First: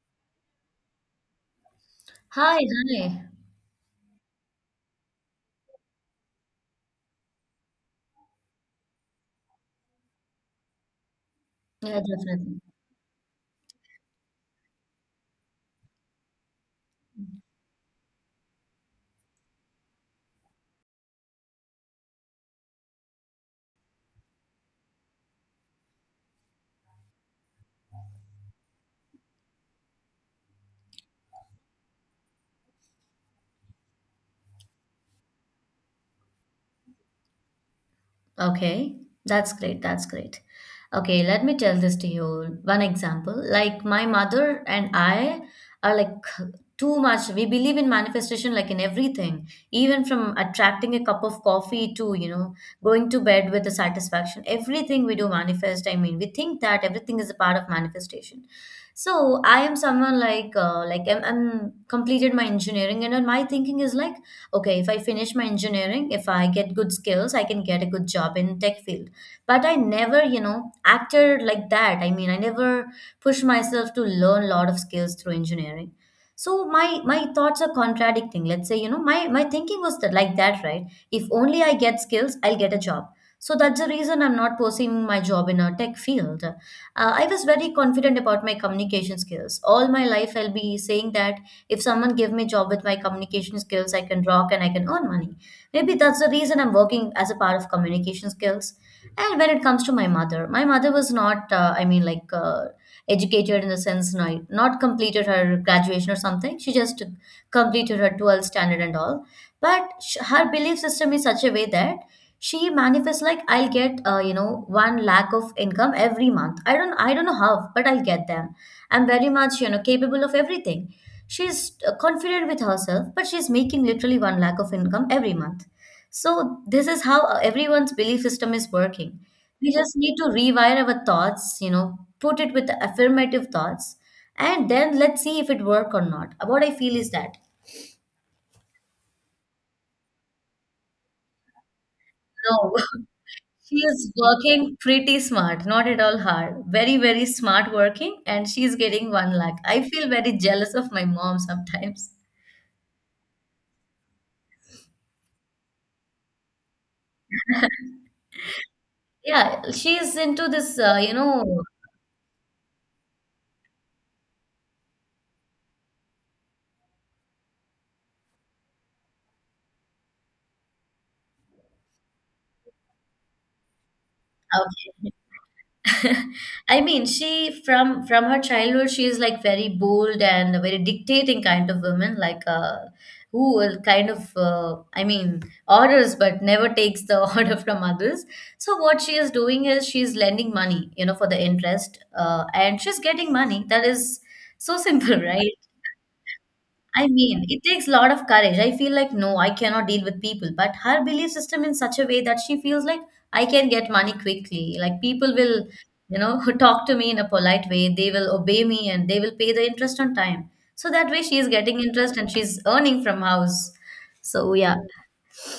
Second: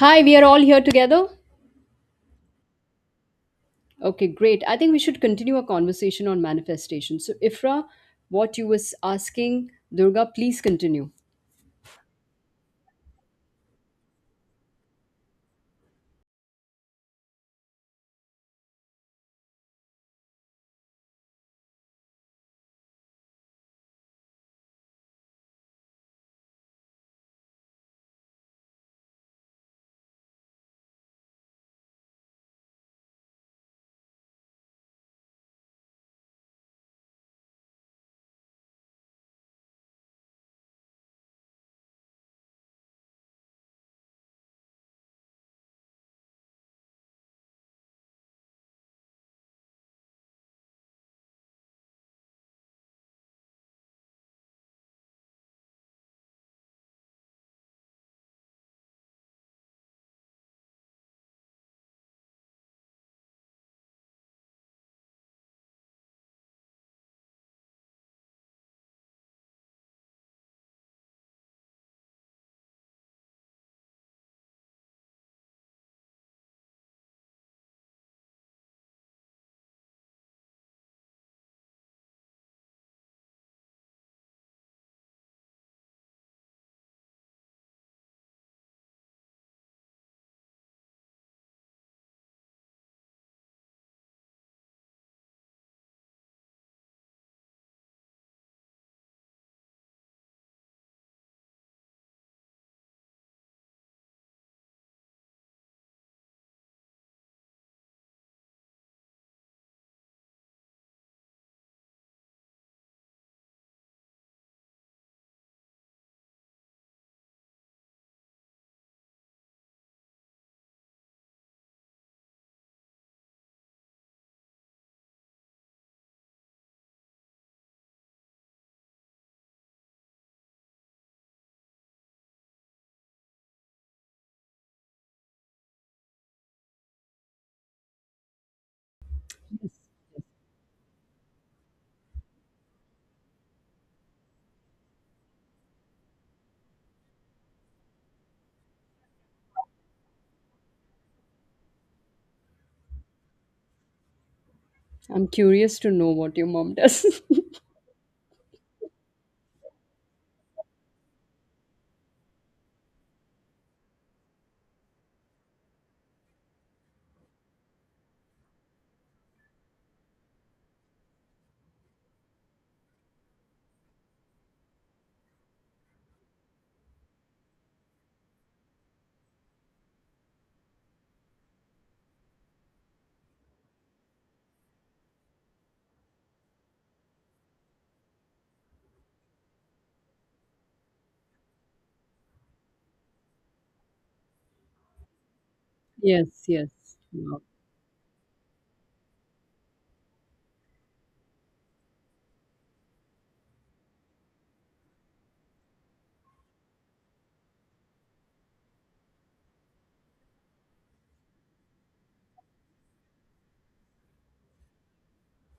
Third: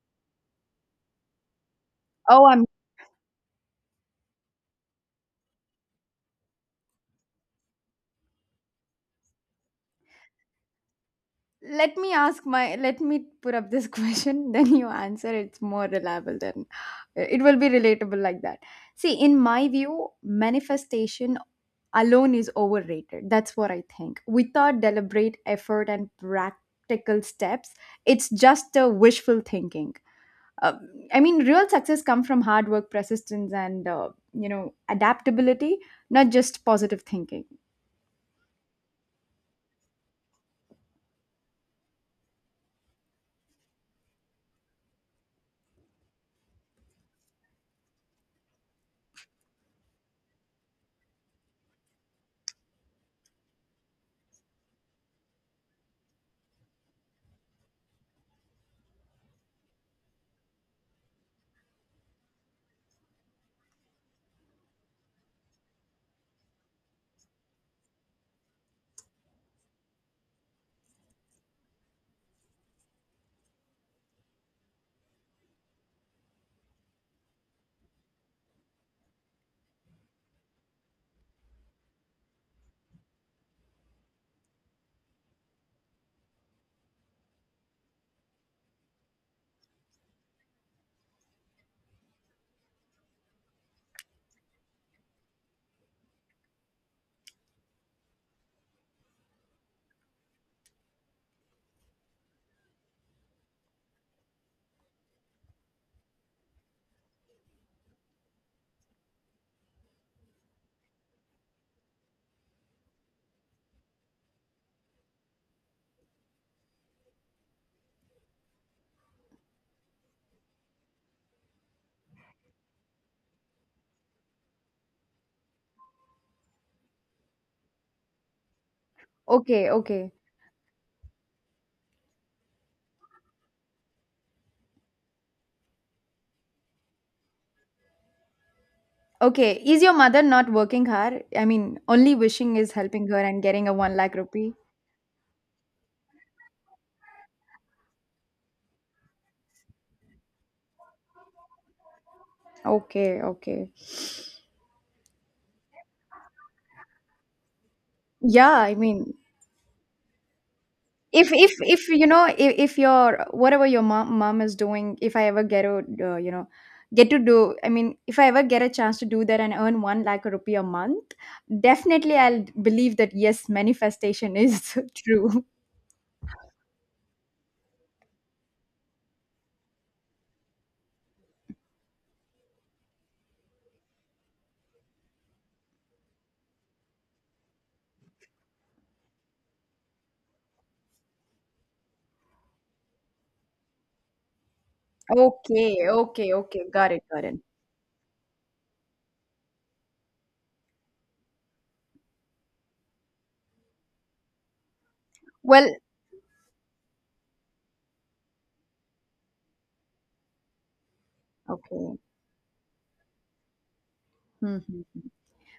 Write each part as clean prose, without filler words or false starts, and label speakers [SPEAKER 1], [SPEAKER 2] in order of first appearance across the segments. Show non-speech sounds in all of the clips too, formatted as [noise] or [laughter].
[SPEAKER 1] Hi, we are all here together.
[SPEAKER 2] Oh,
[SPEAKER 3] Hi,
[SPEAKER 2] I'm
[SPEAKER 3] hi.
[SPEAKER 1] Okay, great. I think we should continue our conversation on manifestation. So, Ifra, what you was asking, Durga, please continue.
[SPEAKER 3] Yeah, definitely.
[SPEAKER 2] Let me put up this [laughs] question, then you answer. It's more reliable than, it will be relatable like that. See, in my view, manifestation alone is overrated. That's what I think. Without deliberate effort and practical steps, it's just a wishful thinking. Uh, I mean, real success comes from hard work, persistence, and adaptability, not just positive thinking.
[SPEAKER 3] Okay, that's great. That's great. Okay, let me tell this to you. One example, like my mother and I are like too much. We believe in manifestation, like in everything, even from attracting a cup of coffee to, going to bed with the satisfaction. Everything we do manifest. I mean, we think that everything is a part of manifestation. So I am someone like I'm completed my engineering, and then my thinking is like okay, if I finish my engineering, if I get good skills, I can get a good job in tech field. But I never acted like that. I mean, I never pushed myself to learn a lot of skills through engineering. So my thoughts are contradicting. Let's say my thinking was that like that, right? If only I get skills, I'll get a job. So that's the reason I'm not pursuing my job in a tech field. I was very confident about my communication skills all my life. I'll be saying that if someone give me a job with my communication skills, I can rock and I can earn money. Maybe that's the reason I'm working as a part of communication skills. And when it comes to my mother was not, I mean, like educated in the sense, not completed her graduation or something. She just completed her 12th standard and all, but sh her belief system is such a way that she manifests like I'll get, one lakh of income every month. I don't know how, but I'll get them. I'm very much, capable of everything. She's, confident with herself, but she's making literally one lakh of income every month. So this is how, everyone's belief system is working.
[SPEAKER 2] Okay,
[SPEAKER 3] We just
[SPEAKER 2] okay.
[SPEAKER 3] need to rewire our thoughts, put it with affirmative thoughts, and then let's see if it work or not. What I feel is that
[SPEAKER 2] Okay, is your mother not working hard? I mean, only wishing is
[SPEAKER 3] no. [laughs]
[SPEAKER 2] helping her and getting a
[SPEAKER 3] She
[SPEAKER 2] 1
[SPEAKER 3] is
[SPEAKER 2] lakh rupee.
[SPEAKER 3] working pretty smart, not at all hard. Very, very smart working, and she's getting one lakh. I feel very jealous of my mom sometimes.
[SPEAKER 2] Okay, okay.
[SPEAKER 1] I'm curious to know what your mom does.
[SPEAKER 2] Yeah, I mean,
[SPEAKER 3] Yeah, she's into this,
[SPEAKER 2] if if if you know if, if your whatever your mom is doing, if I ever get a I mean, if I ever get a chance to do that and earn 1 lakh rupee a month, definitely I'll believe that yes, manifestation is [laughs]
[SPEAKER 3] Okay.
[SPEAKER 2] true.
[SPEAKER 3] [laughs] I mean, she from her childhood, she is like very bold and a very dictating kind of woman, like who will kind of I mean, orders, but never takes the [laughs] order from others. So what she is doing is she's lending money, you know, for the interest, and she's getting money. That is so simple, [laughs] right?
[SPEAKER 2] Okay,
[SPEAKER 1] [laughs]
[SPEAKER 2] okay,
[SPEAKER 1] Yes,
[SPEAKER 2] okay.
[SPEAKER 1] yes.
[SPEAKER 2] Got it,
[SPEAKER 3] I
[SPEAKER 2] got it.
[SPEAKER 3] mean, it takes a lot of courage. I feel like, no, I cannot deal with people. But her belief system in such a way that she feels like I can get money quickly. Like people will,
[SPEAKER 2] Well,
[SPEAKER 3] [laughs] talk to me in a polite way. They will obey me and they will pay the interest on time. So that way she is getting
[SPEAKER 2] okay.
[SPEAKER 3] interest and she's earning from house. So yeah.
[SPEAKER 2] Hmm.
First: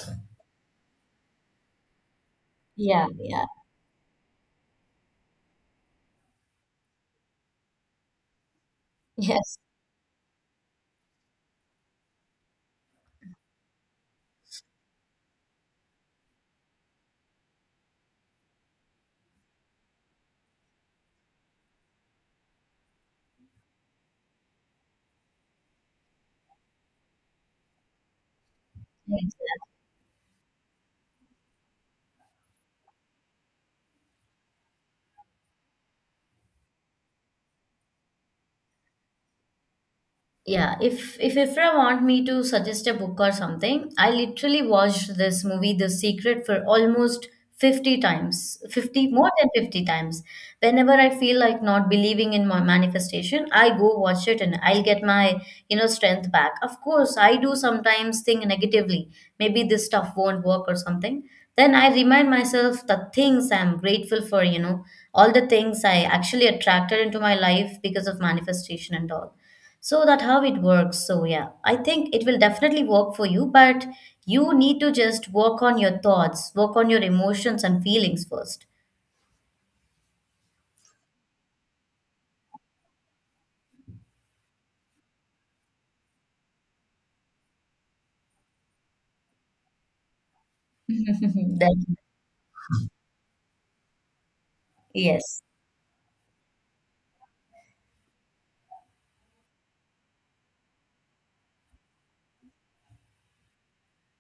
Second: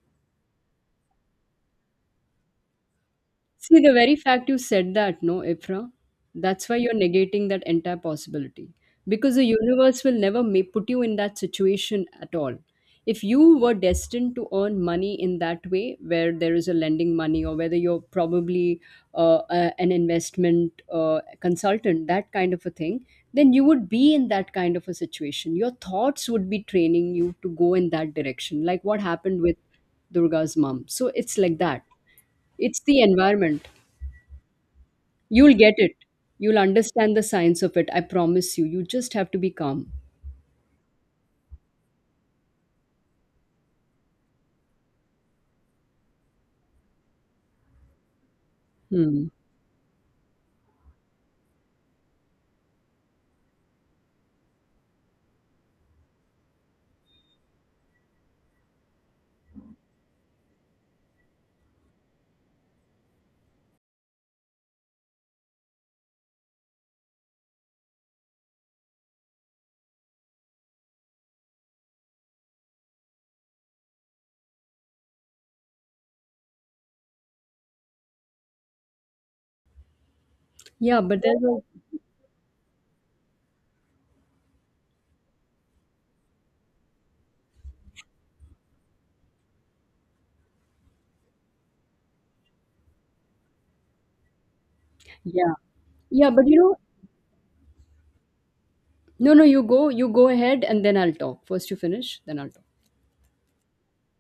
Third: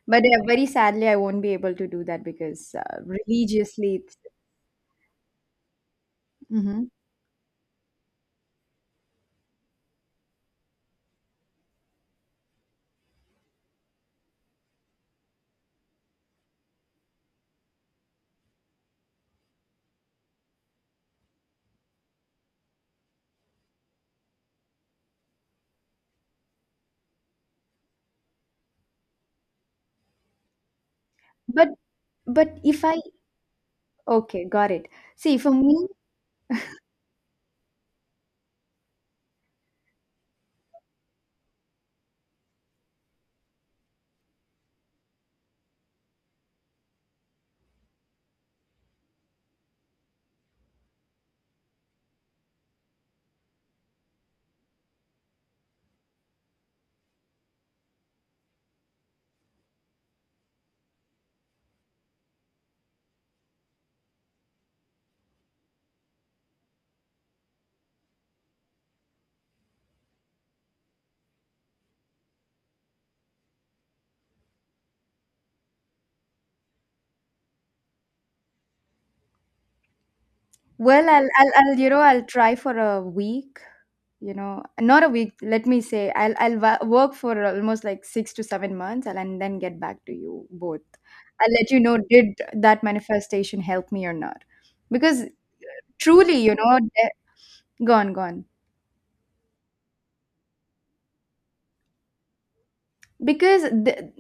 [SPEAKER 2] But yeah, very sadly, I won't be able to do that because
[SPEAKER 3] Yeah, yeah.
[SPEAKER 1] See, the
[SPEAKER 2] religiously,
[SPEAKER 1] very
[SPEAKER 2] it's.
[SPEAKER 1] fact you said that, no, Ifra, that's why
[SPEAKER 2] Hmm.
[SPEAKER 1] you're negating that entire possibility. Because the
[SPEAKER 3] Yes.
[SPEAKER 1] universe will never put you in that situation at all. If you were destined to earn money in that way, where there is a lending money or whether you're probably an investment consultant, that kind of a thing, then you would be in that kind of a situation. Your thoughts would be training you to go in that direction, like what
[SPEAKER 3] Yes.
[SPEAKER 1] happened with Durga's mom. So it's like
[SPEAKER 2] but
[SPEAKER 1] that.
[SPEAKER 2] but
[SPEAKER 1] It's
[SPEAKER 2] if I,
[SPEAKER 1] the environment.
[SPEAKER 2] okay, got it. See, for
[SPEAKER 1] You'll get
[SPEAKER 2] me,
[SPEAKER 1] it. You'll understand the science of it. I promise you. You just have to be calm.
[SPEAKER 3] Yeah, if Ifra want me to suggest a book or something, I literally watched this movie, The Secret, for almost 50 times, 50
[SPEAKER 1] Hmm.
[SPEAKER 3] more than 50 times. Whenever I feel like not believing in my manifestation, I go watch it and I'll get my, strength back. Of course, I do sometimes think negatively, maybe this stuff won't work or something. Then I remind myself the things I'm grateful for, all the things I actually attracted into my life because of manifestation and all, so that how it works. So yeah, I think it will definitely work for you, but you need to just work on your thoughts, work on your emotions and feelings first.
[SPEAKER 1] Yeah,
[SPEAKER 2] well,
[SPEAKER 1] but there's
[SPEAKER 2] I'll
[SPEAKER 1] a,
[SPEAKER 2] you know I'll try for a week. You know, not a week. Let me say, I'll work for almost like 6 to 7 months, and then get back to you both. I'll
[SPEAKER 3] [laughs]
[SPEAKER 2] let you
[SPEAKER 3] Then,
[SPEAKER 2] know did that manifestation help me or not, because
[SPEAKER 3] yes,
[SPEAKER 1] yeah. Yeah,
[SPEAKER 2] truly,
[SPEAKER 1] but you know,
[SPEAKER 2] go on, go on.
[SPEAKER 1] no, no, you go ahead and then I'll talk. First you finish, then I'll talk.
[SPEAKER 2] Because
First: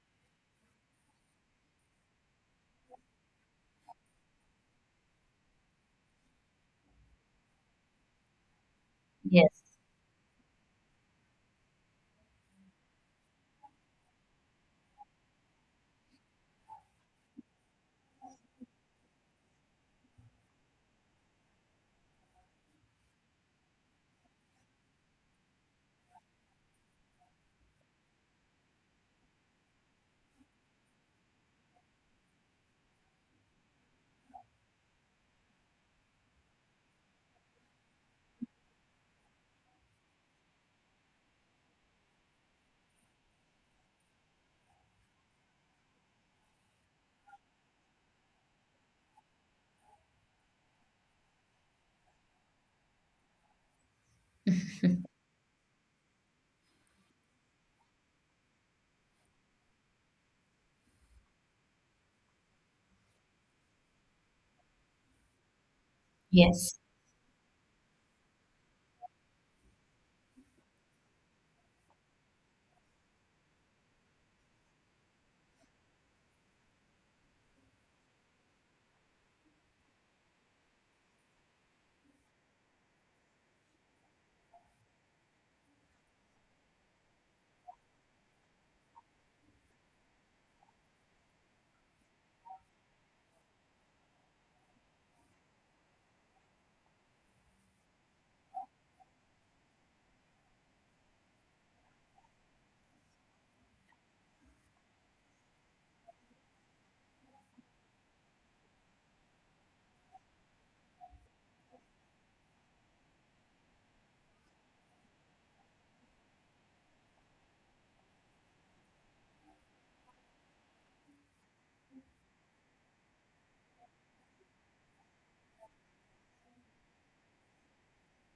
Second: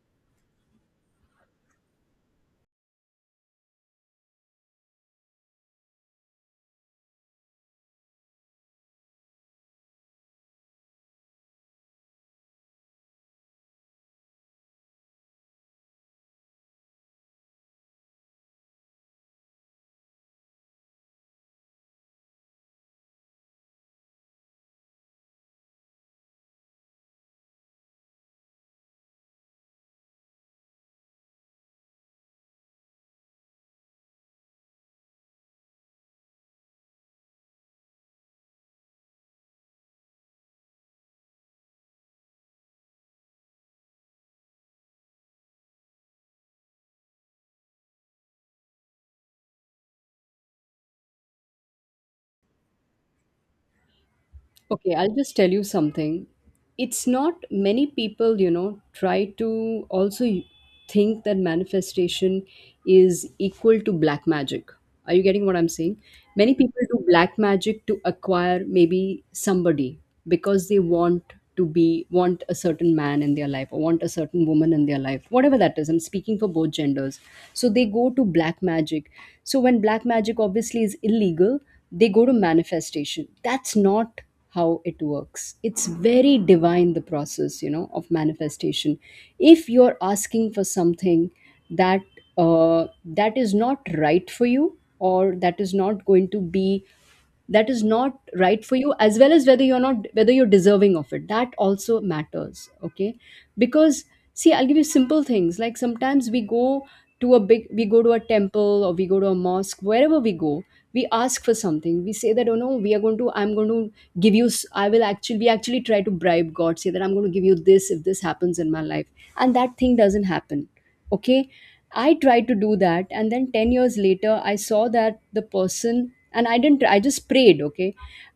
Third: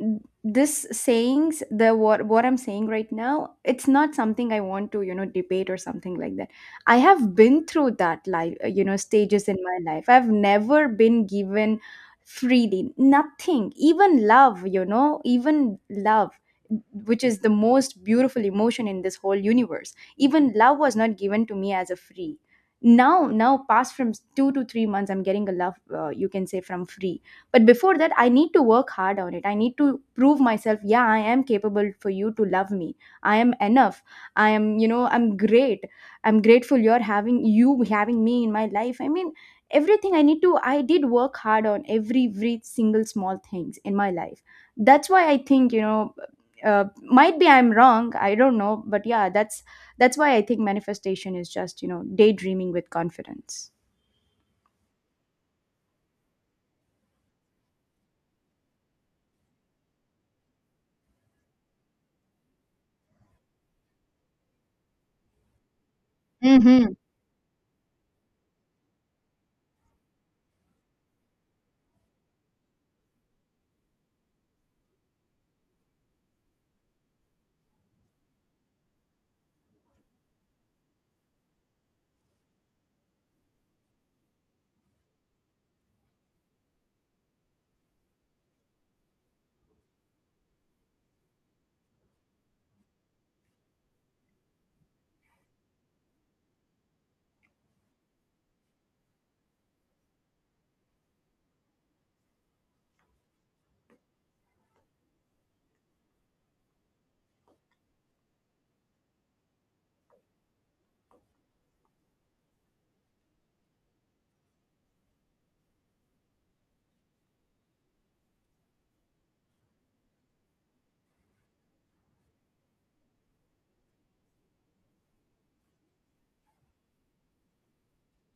[SPEAKER 2] this sayings, the what I'm saying right now, it's not something I want to debate or something like that. I have been through that life, stages in
[SPEAKER 3] yes,
[SPEAKER 2] my life. I've never been given freely nothing, even love, even love, which is the most beautiful emotion in this whole universe. Even love was not given to me as a free. Now, past from 2 to 3 months I'm getting a love, you can say, from free. But before that I need to work hard on it. I need to prove myself. Yeah, I am capable for you to love me. I am enough. I am, I'm great. I'm grateful you having me in my life. I mean, everything. I need to i did work hard on every single small things in my life. That's why I think, uh, might be I'm wrong, I don't know, but yeah, that's why I think manifestation is just, daydreaming with confidence.
[SPEAKER 1] Okay, I'll just tell you something. It's not many people, try to also think that manifestation is equal to black magic. Are you getting what I'm saying? Many
[SPEAKER 3] yes,
[SPEAKER 1] people
[SPEAKER 2] Mhm.
[SPEAKER 1] do black magic to acquire maybe somebody because they want a certain man in their life or want a certain woman in their life, whatever that is. I'm speaking for both genders. So they go to black magic. So when black magic obviously is illegal, they go to manifestation. That's not how it works. It's very divine, the process, of manifestation. If you're asking for something that that is not right for you, or that is not right for you, as well as whether you're not whether you're deserving of it, that also matters. Okay. Because, see, I'll give you simple things. Like sometimes we go to a big we go to a temple, or we go to a mosque, wherever we go, we ask for something. We say that, oh, no, we are going to I will actually we actually try to bribe God, say that I'm going to give you this if this happens in my life, and that thing doesn't happen. Okay. I tried to do that, and then 10 years later I saw that the person, and I didn't I just prayed. Okay.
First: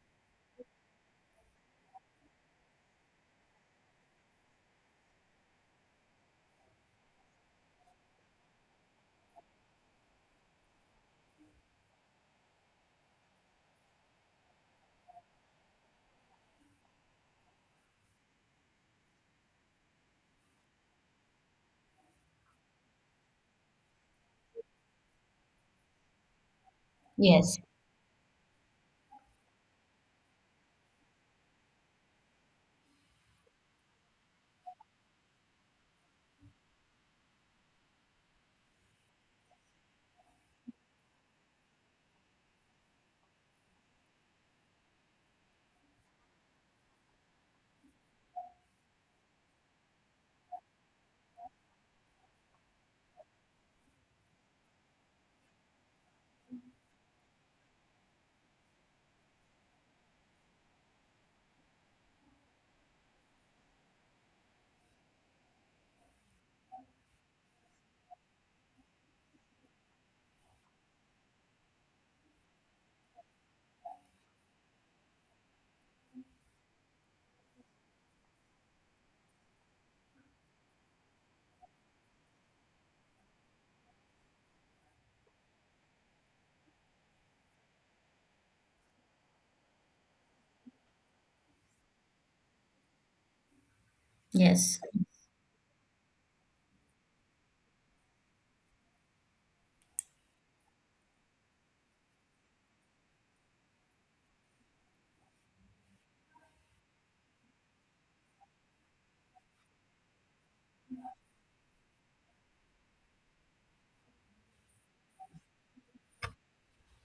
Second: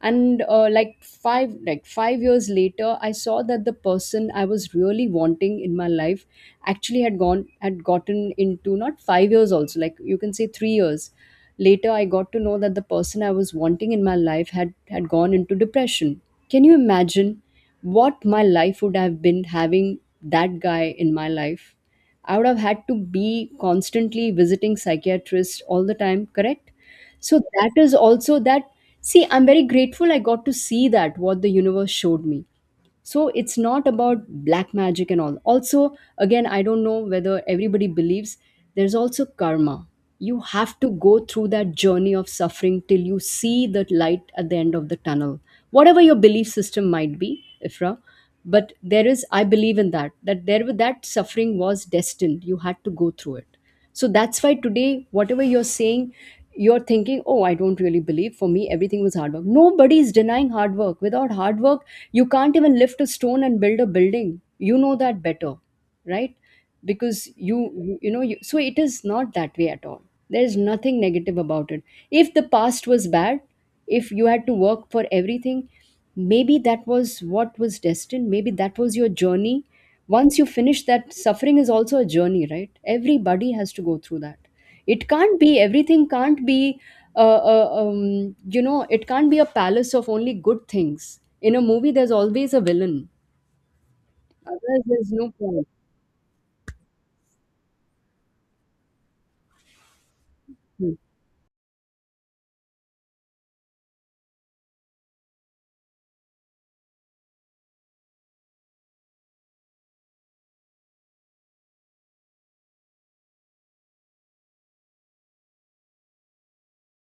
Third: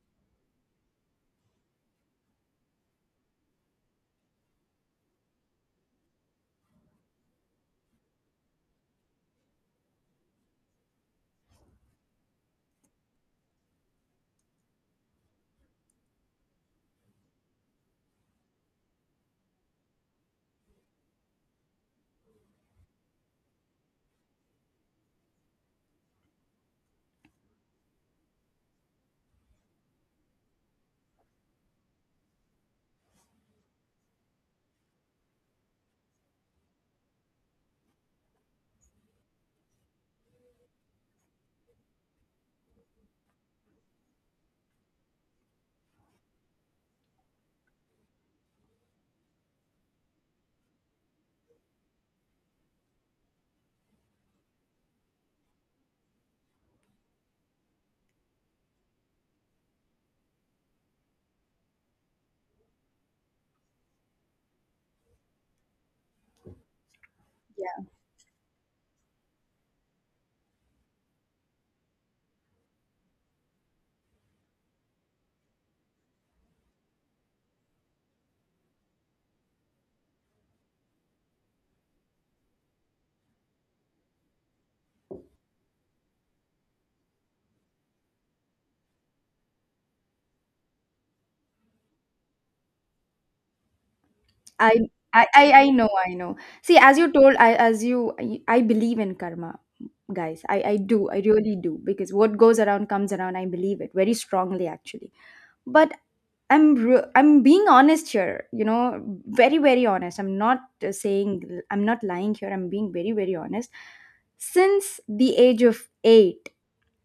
[SPEAKER 1] And like 5 years later I saw that the person I was really wanting in my life actually had gotten into, not 5 years, also, like you can say, 3 years later, I got to know that the person I was wanting in my life had gone into depression. Can you imagine what my life would have been having that guy in my life? I would have had to be constantly visiting psychiatrists all the time, correct? So
[SPEAKER 3] yes,
[SPEAKER 1] that is also that. See, I'm very grateful I got to see that, what the universe showed me. So it's not about black magic and all. Also, again, I don't know whether everybody believes. There's also karma. You have to go through that journey of suffering till you see the light at the end of the tunnel, whatever your belief system might be, Ifra. But there is, I believe in that, that there that suffering was destined, you had to go through it. So that's why today, whatever you're saying, you're thinking, oh, I don't really believe, for me everything was hard work. Nobody is denying hard work. Without hard work, you can't even lift a stone and build a building. You know that better, right? Because
[SPEAKER 2] Yeah.
[SPEAKER 1] so it is not that way at all. There is nothing negative about it. If the past was bad, if you had to work for everything, maybe that was what was destined, maybe that was your journey. Once you finish that, suffering is also a journey, right? Everybody has to go through that. It can't be Everything can't be it can't be a palace of only good things. In a movie there's always a villain,
[SPEAKER 2] I,
[SPEAKER 3] yes.
[SPEAKER 1] otherwise there's
[SPEAKER 2] I
[SPEAKER 1] no
[SPEAKER 2] I I
[SPEAKER 1] point.
[SPEAKER 2] know, I know. See, as you told, I believe in karma, guys. I
[SPEAKER 1] Hmm.
[SPEAKER 2] do. I really do because what goes around comes around. I believe it very strongly actually. But I'm being honest here, very very honest. I'm not, saying I'm not lying here. I'm being very very honest. Since the age of 8,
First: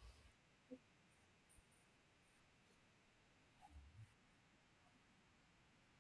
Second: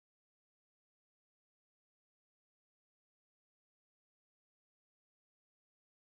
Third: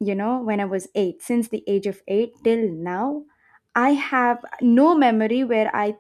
[SPEAKER 2] when I was 8, since the age of 8 till now, I have no memory where I,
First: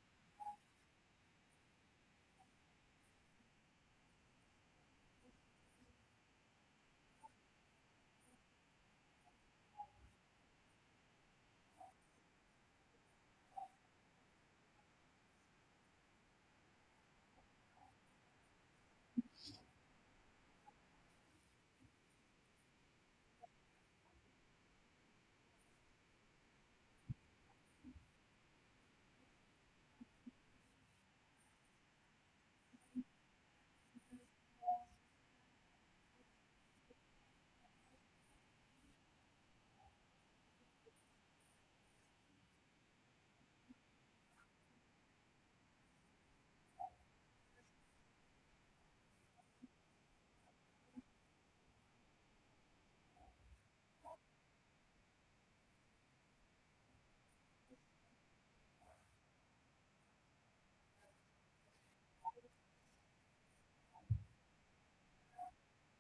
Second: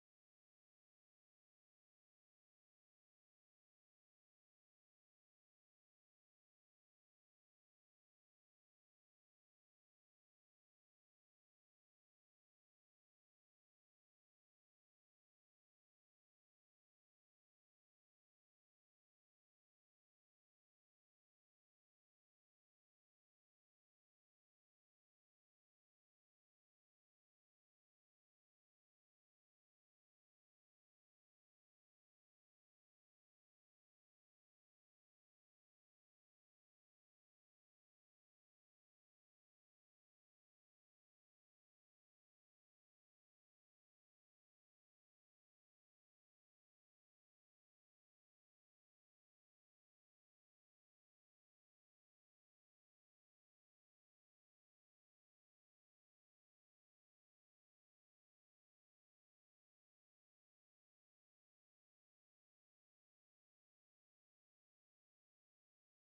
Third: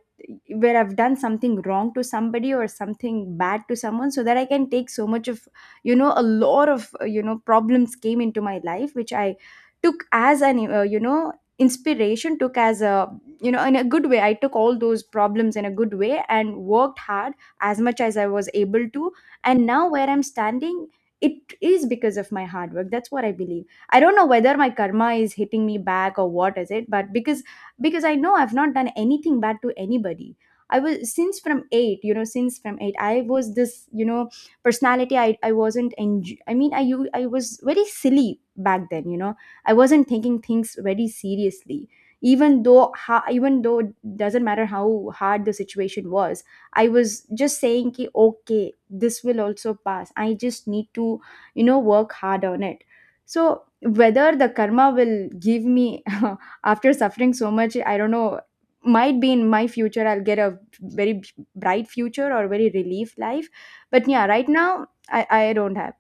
[SPEAKER 2] where I've done something wrong to somebody or something bad to someone, so that I can take so much of, a lot of problems came into my life, which I took as an, inspiration, took as a, in a good way. I took all those problems in a good way and worked hard as much as I was able to. And now where I'm standing, it is because of my hard work. That's what I believe. I don't know whether my karma is hitting me back or what is it, but because I know I've not done anything bad to anybody. I was since from 8, since from 8 I was this, personality. I wasn't enj- I mean, I was very silly back then. I wasn't taking things very seriously. Even though it doesn't matter how hard the situation was, I was just saying, "Ki, okay, this will also pass. I just need to, work hard on it." So whether the karma will give me [laughs] after suffering so much, I don't know. Might be in my future, I'll get a very bright future or very relief life. But yeah, right now, I don't have.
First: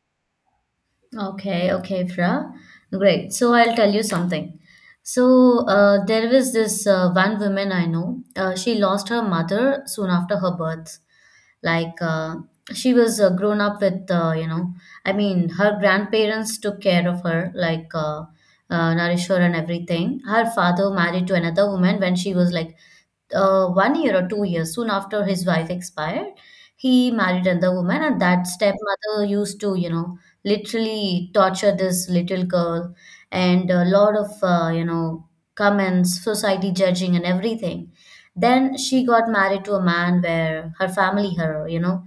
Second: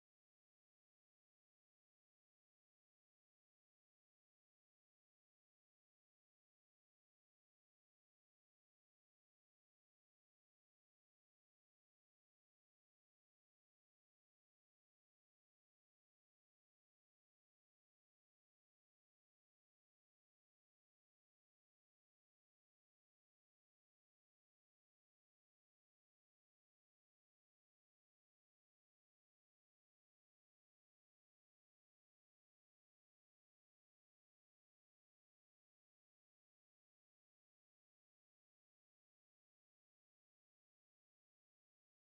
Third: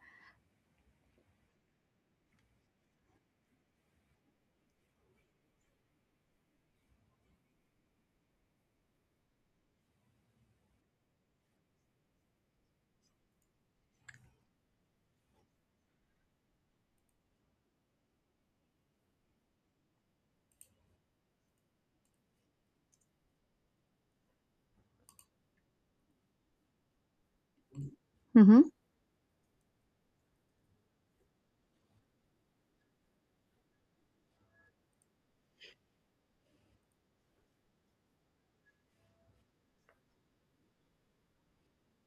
[SPEAKER 3] Okay, okay, Fra. Great. So I'll tell you something. So there was this one woman I know. She lost her mother soon after her birth. Like she was grown up with, I mean, her grandparents took care of her, like nourish her and everything. Her father married to another woman when she was like 1 year or 2 years. Soon after his wife expired, he married another woman, and that
[SPEAKER 2] Mhm.
[SPEAKER 3] stepmother used to, literally torture this little girl. And a lot of comments, society judging and everything. Then she got married to a man where her family, her, you know,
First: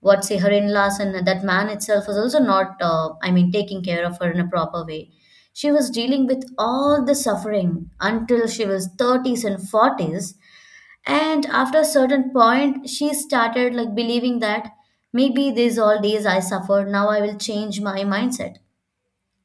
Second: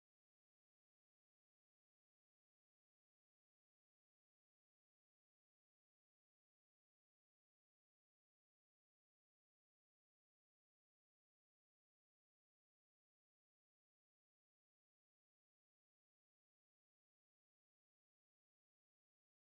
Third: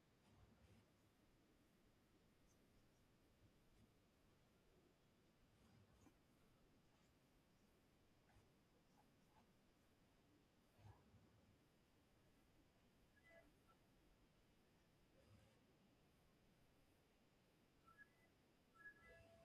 [SPEAKER 3] what say, her in-laws and that man itself was also not, I mean, taking care of her in a proper way. She was dealing with all the suffering until she was 30s and 40s. And after a certain point, she started like believing that maybe these all days I suffered, now I will change my mindset.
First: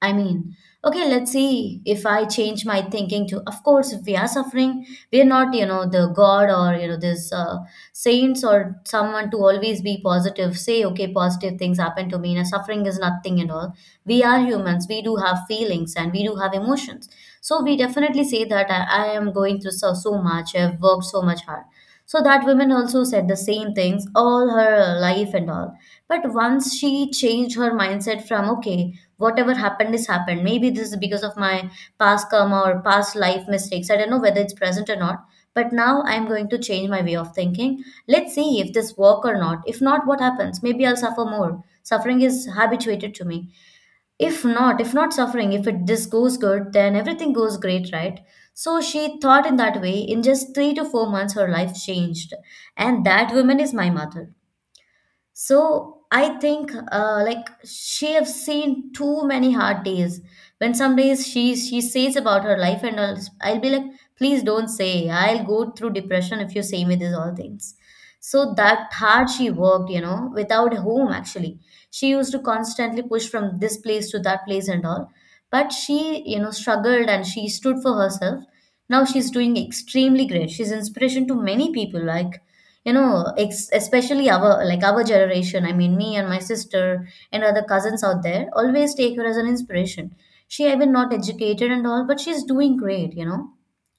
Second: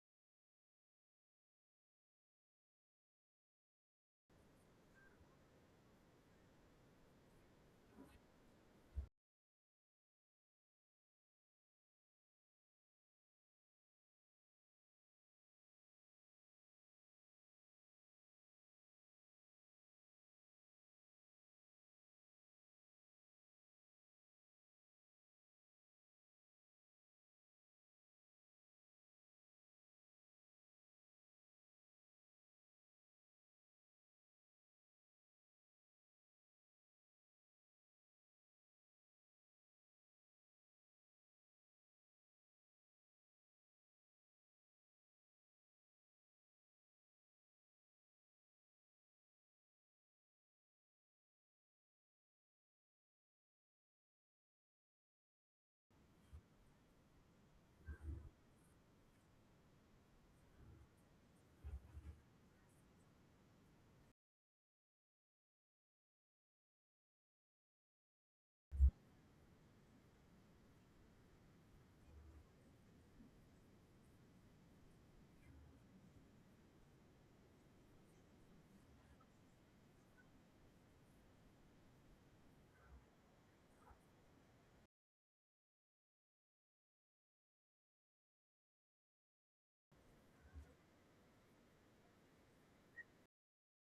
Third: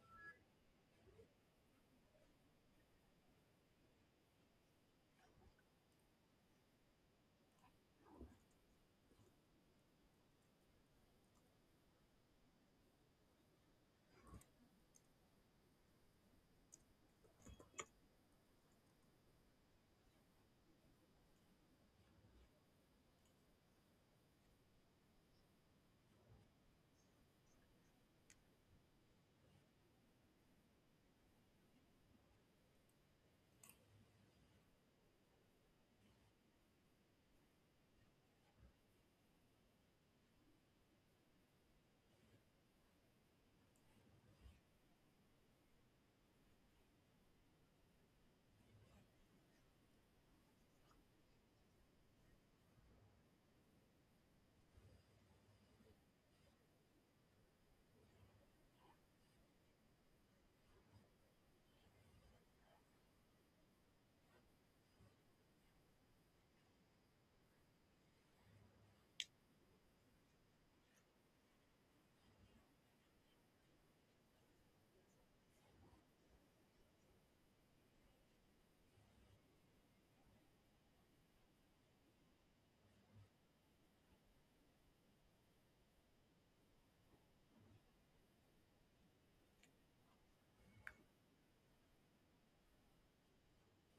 [SPEAKER 3] I mean, okay, let's see if I change my thinking to, of course, if we are suffering, we are not, you know, the God or, you know, this, saints or someone to always be positive, say, okay, positive things happen to me, and suffering is nothing and all. We are humans, we do have feelings and we do have emotions. So we definitely say that I am going through so, so much, I have worked so much hard. So that woman also said the same things all her life and all. But once she changed her mindset from, okay, whatever happened is happened. Maybe this is because of my past karma or past life mistakes. I don't know whether it's present or not. But now I'm going to change my way of thinking. Let's see if this work or not. If not, what happens? Maybe I'll suffer more. Suffering is habituated to me. If not suffering, if it this goes good, then everything goes great, right? So she thought in that way. In just 3 to 4 months, her life changed, and that woman is my mother. So I think, like, she have seen too many hard days. When some days she says about her life, and I'll be like, please don't say. I'll go through depression if you say me these all things. So that hard she worked, you know, without home actually. She used to constantly push from this place to that place and all. But she, you know, struggled and she stood for herself. Now she's doing extremely great. She's inspiration to many people. Like, especially our, like, our generation. I mean, me and my sister and other cousins out there always take her as an inspiration. She even not educated and all, but she's doing great, you know.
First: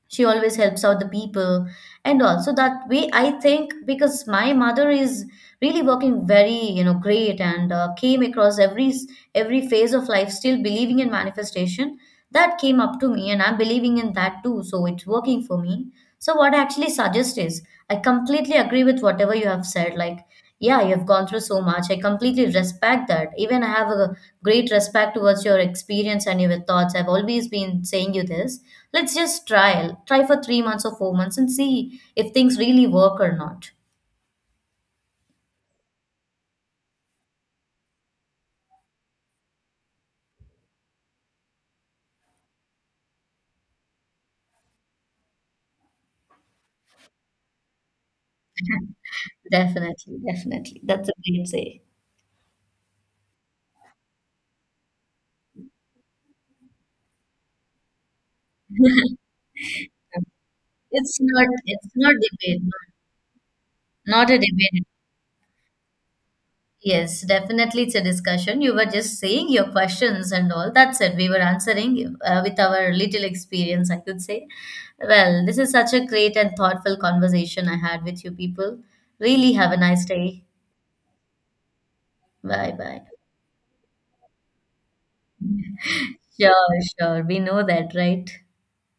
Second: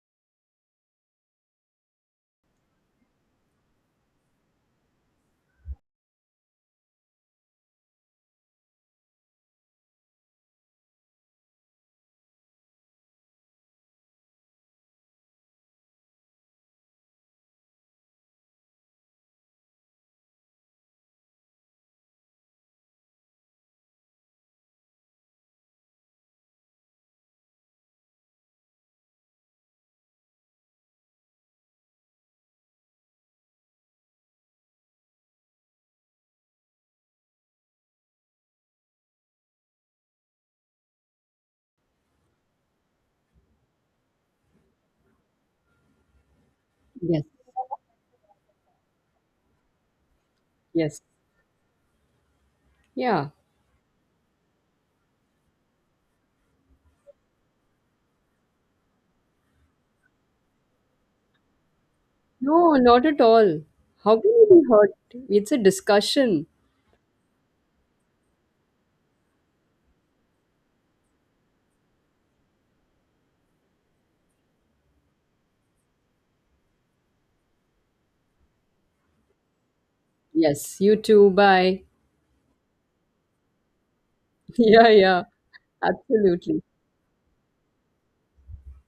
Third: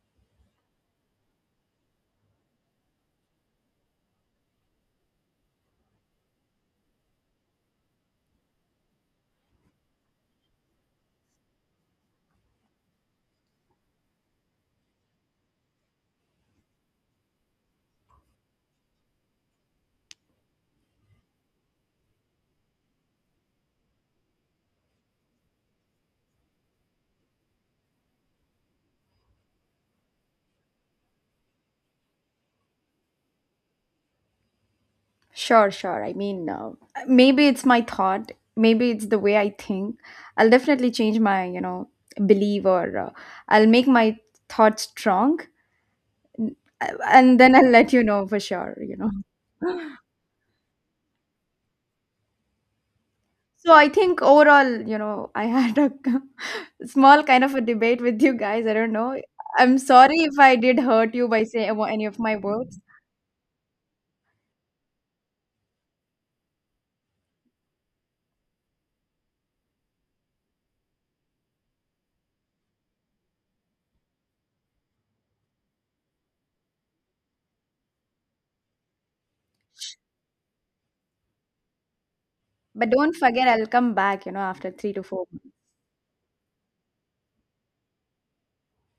[SPEAKER 3] She always helps out the people. And also that way, I think, because my mother is really working very, you know, great, and came across every phase of life still believing in manifestation, that came up to me and I'm believing in that too, so it's working for me. So what I actually suggest is, I completely agree with whatever you have said. Like, yeah, you've gone through so much. I completely respect that. Even I have a great respect towards your experience and your thoughts. I've always been saying you this. Let's just try. Try for 3 months or 4 months and see if things really work or not.
[SPEAKER 2] Sure, sure. I mean, maybe it's my thought, maybe it's the way I think. I'll definitely change my, belief or, I'll make my thoughts strong,
[SPEAKER 1] Yes,
[SPEAKER 2] and then I'll let you know for sure.
[SPEAKER 3] Definitely, definitely.
[SPEAKER 1] yes.
[SPEAKER 3] That's a great say.
[SPEAKER 1] Yeah.
[SPEAKER 2] So I think overall, I had a [laughs] small kind of a debate with you guys. I don't know. I'm sorry if I did hurt you by saying
[SPEAKER 3] It's
[SPEAKER 2] any
[SPEAKER 3] not
[SPEAKER 2] of my
[SPEAKER 3] debate,
[SPEAKER 1] No,
[SPEAKER 2] words,
[SPEAKER 1] not at all. How can
[SPEAKER 3] not a
[SPEAKER 1] you be
[SPEAKER 3] debate.
[SPEAKER 1] hurt? It's a discussion.
[SPEAKER 3] Yes, definitely it's a discussion. You were just saying your questions and all. That's it. We were answering, with our little experience, I could say. Well, this is such a great and thoughtful conversation I had with you people. Really have a nice day.
[SPEAKER 1] Yes, you too. Bye. [laughs]
[SPEAKER 3] Bye
[SPEAKER 2] but
[SPEAKER 3] bye.
[SPEAKER 2] don't forget I'll come back, after
[SPEAKER 1] Yeah,
[SPEAKER 2] three to
[SPEAKER 1] yeah.
[SPEAKER 2] four.
[SPEAKER 3] Sure,
[SPEAKER 1] Absolutely.
[SPEAKER 3] sure. We know that, right?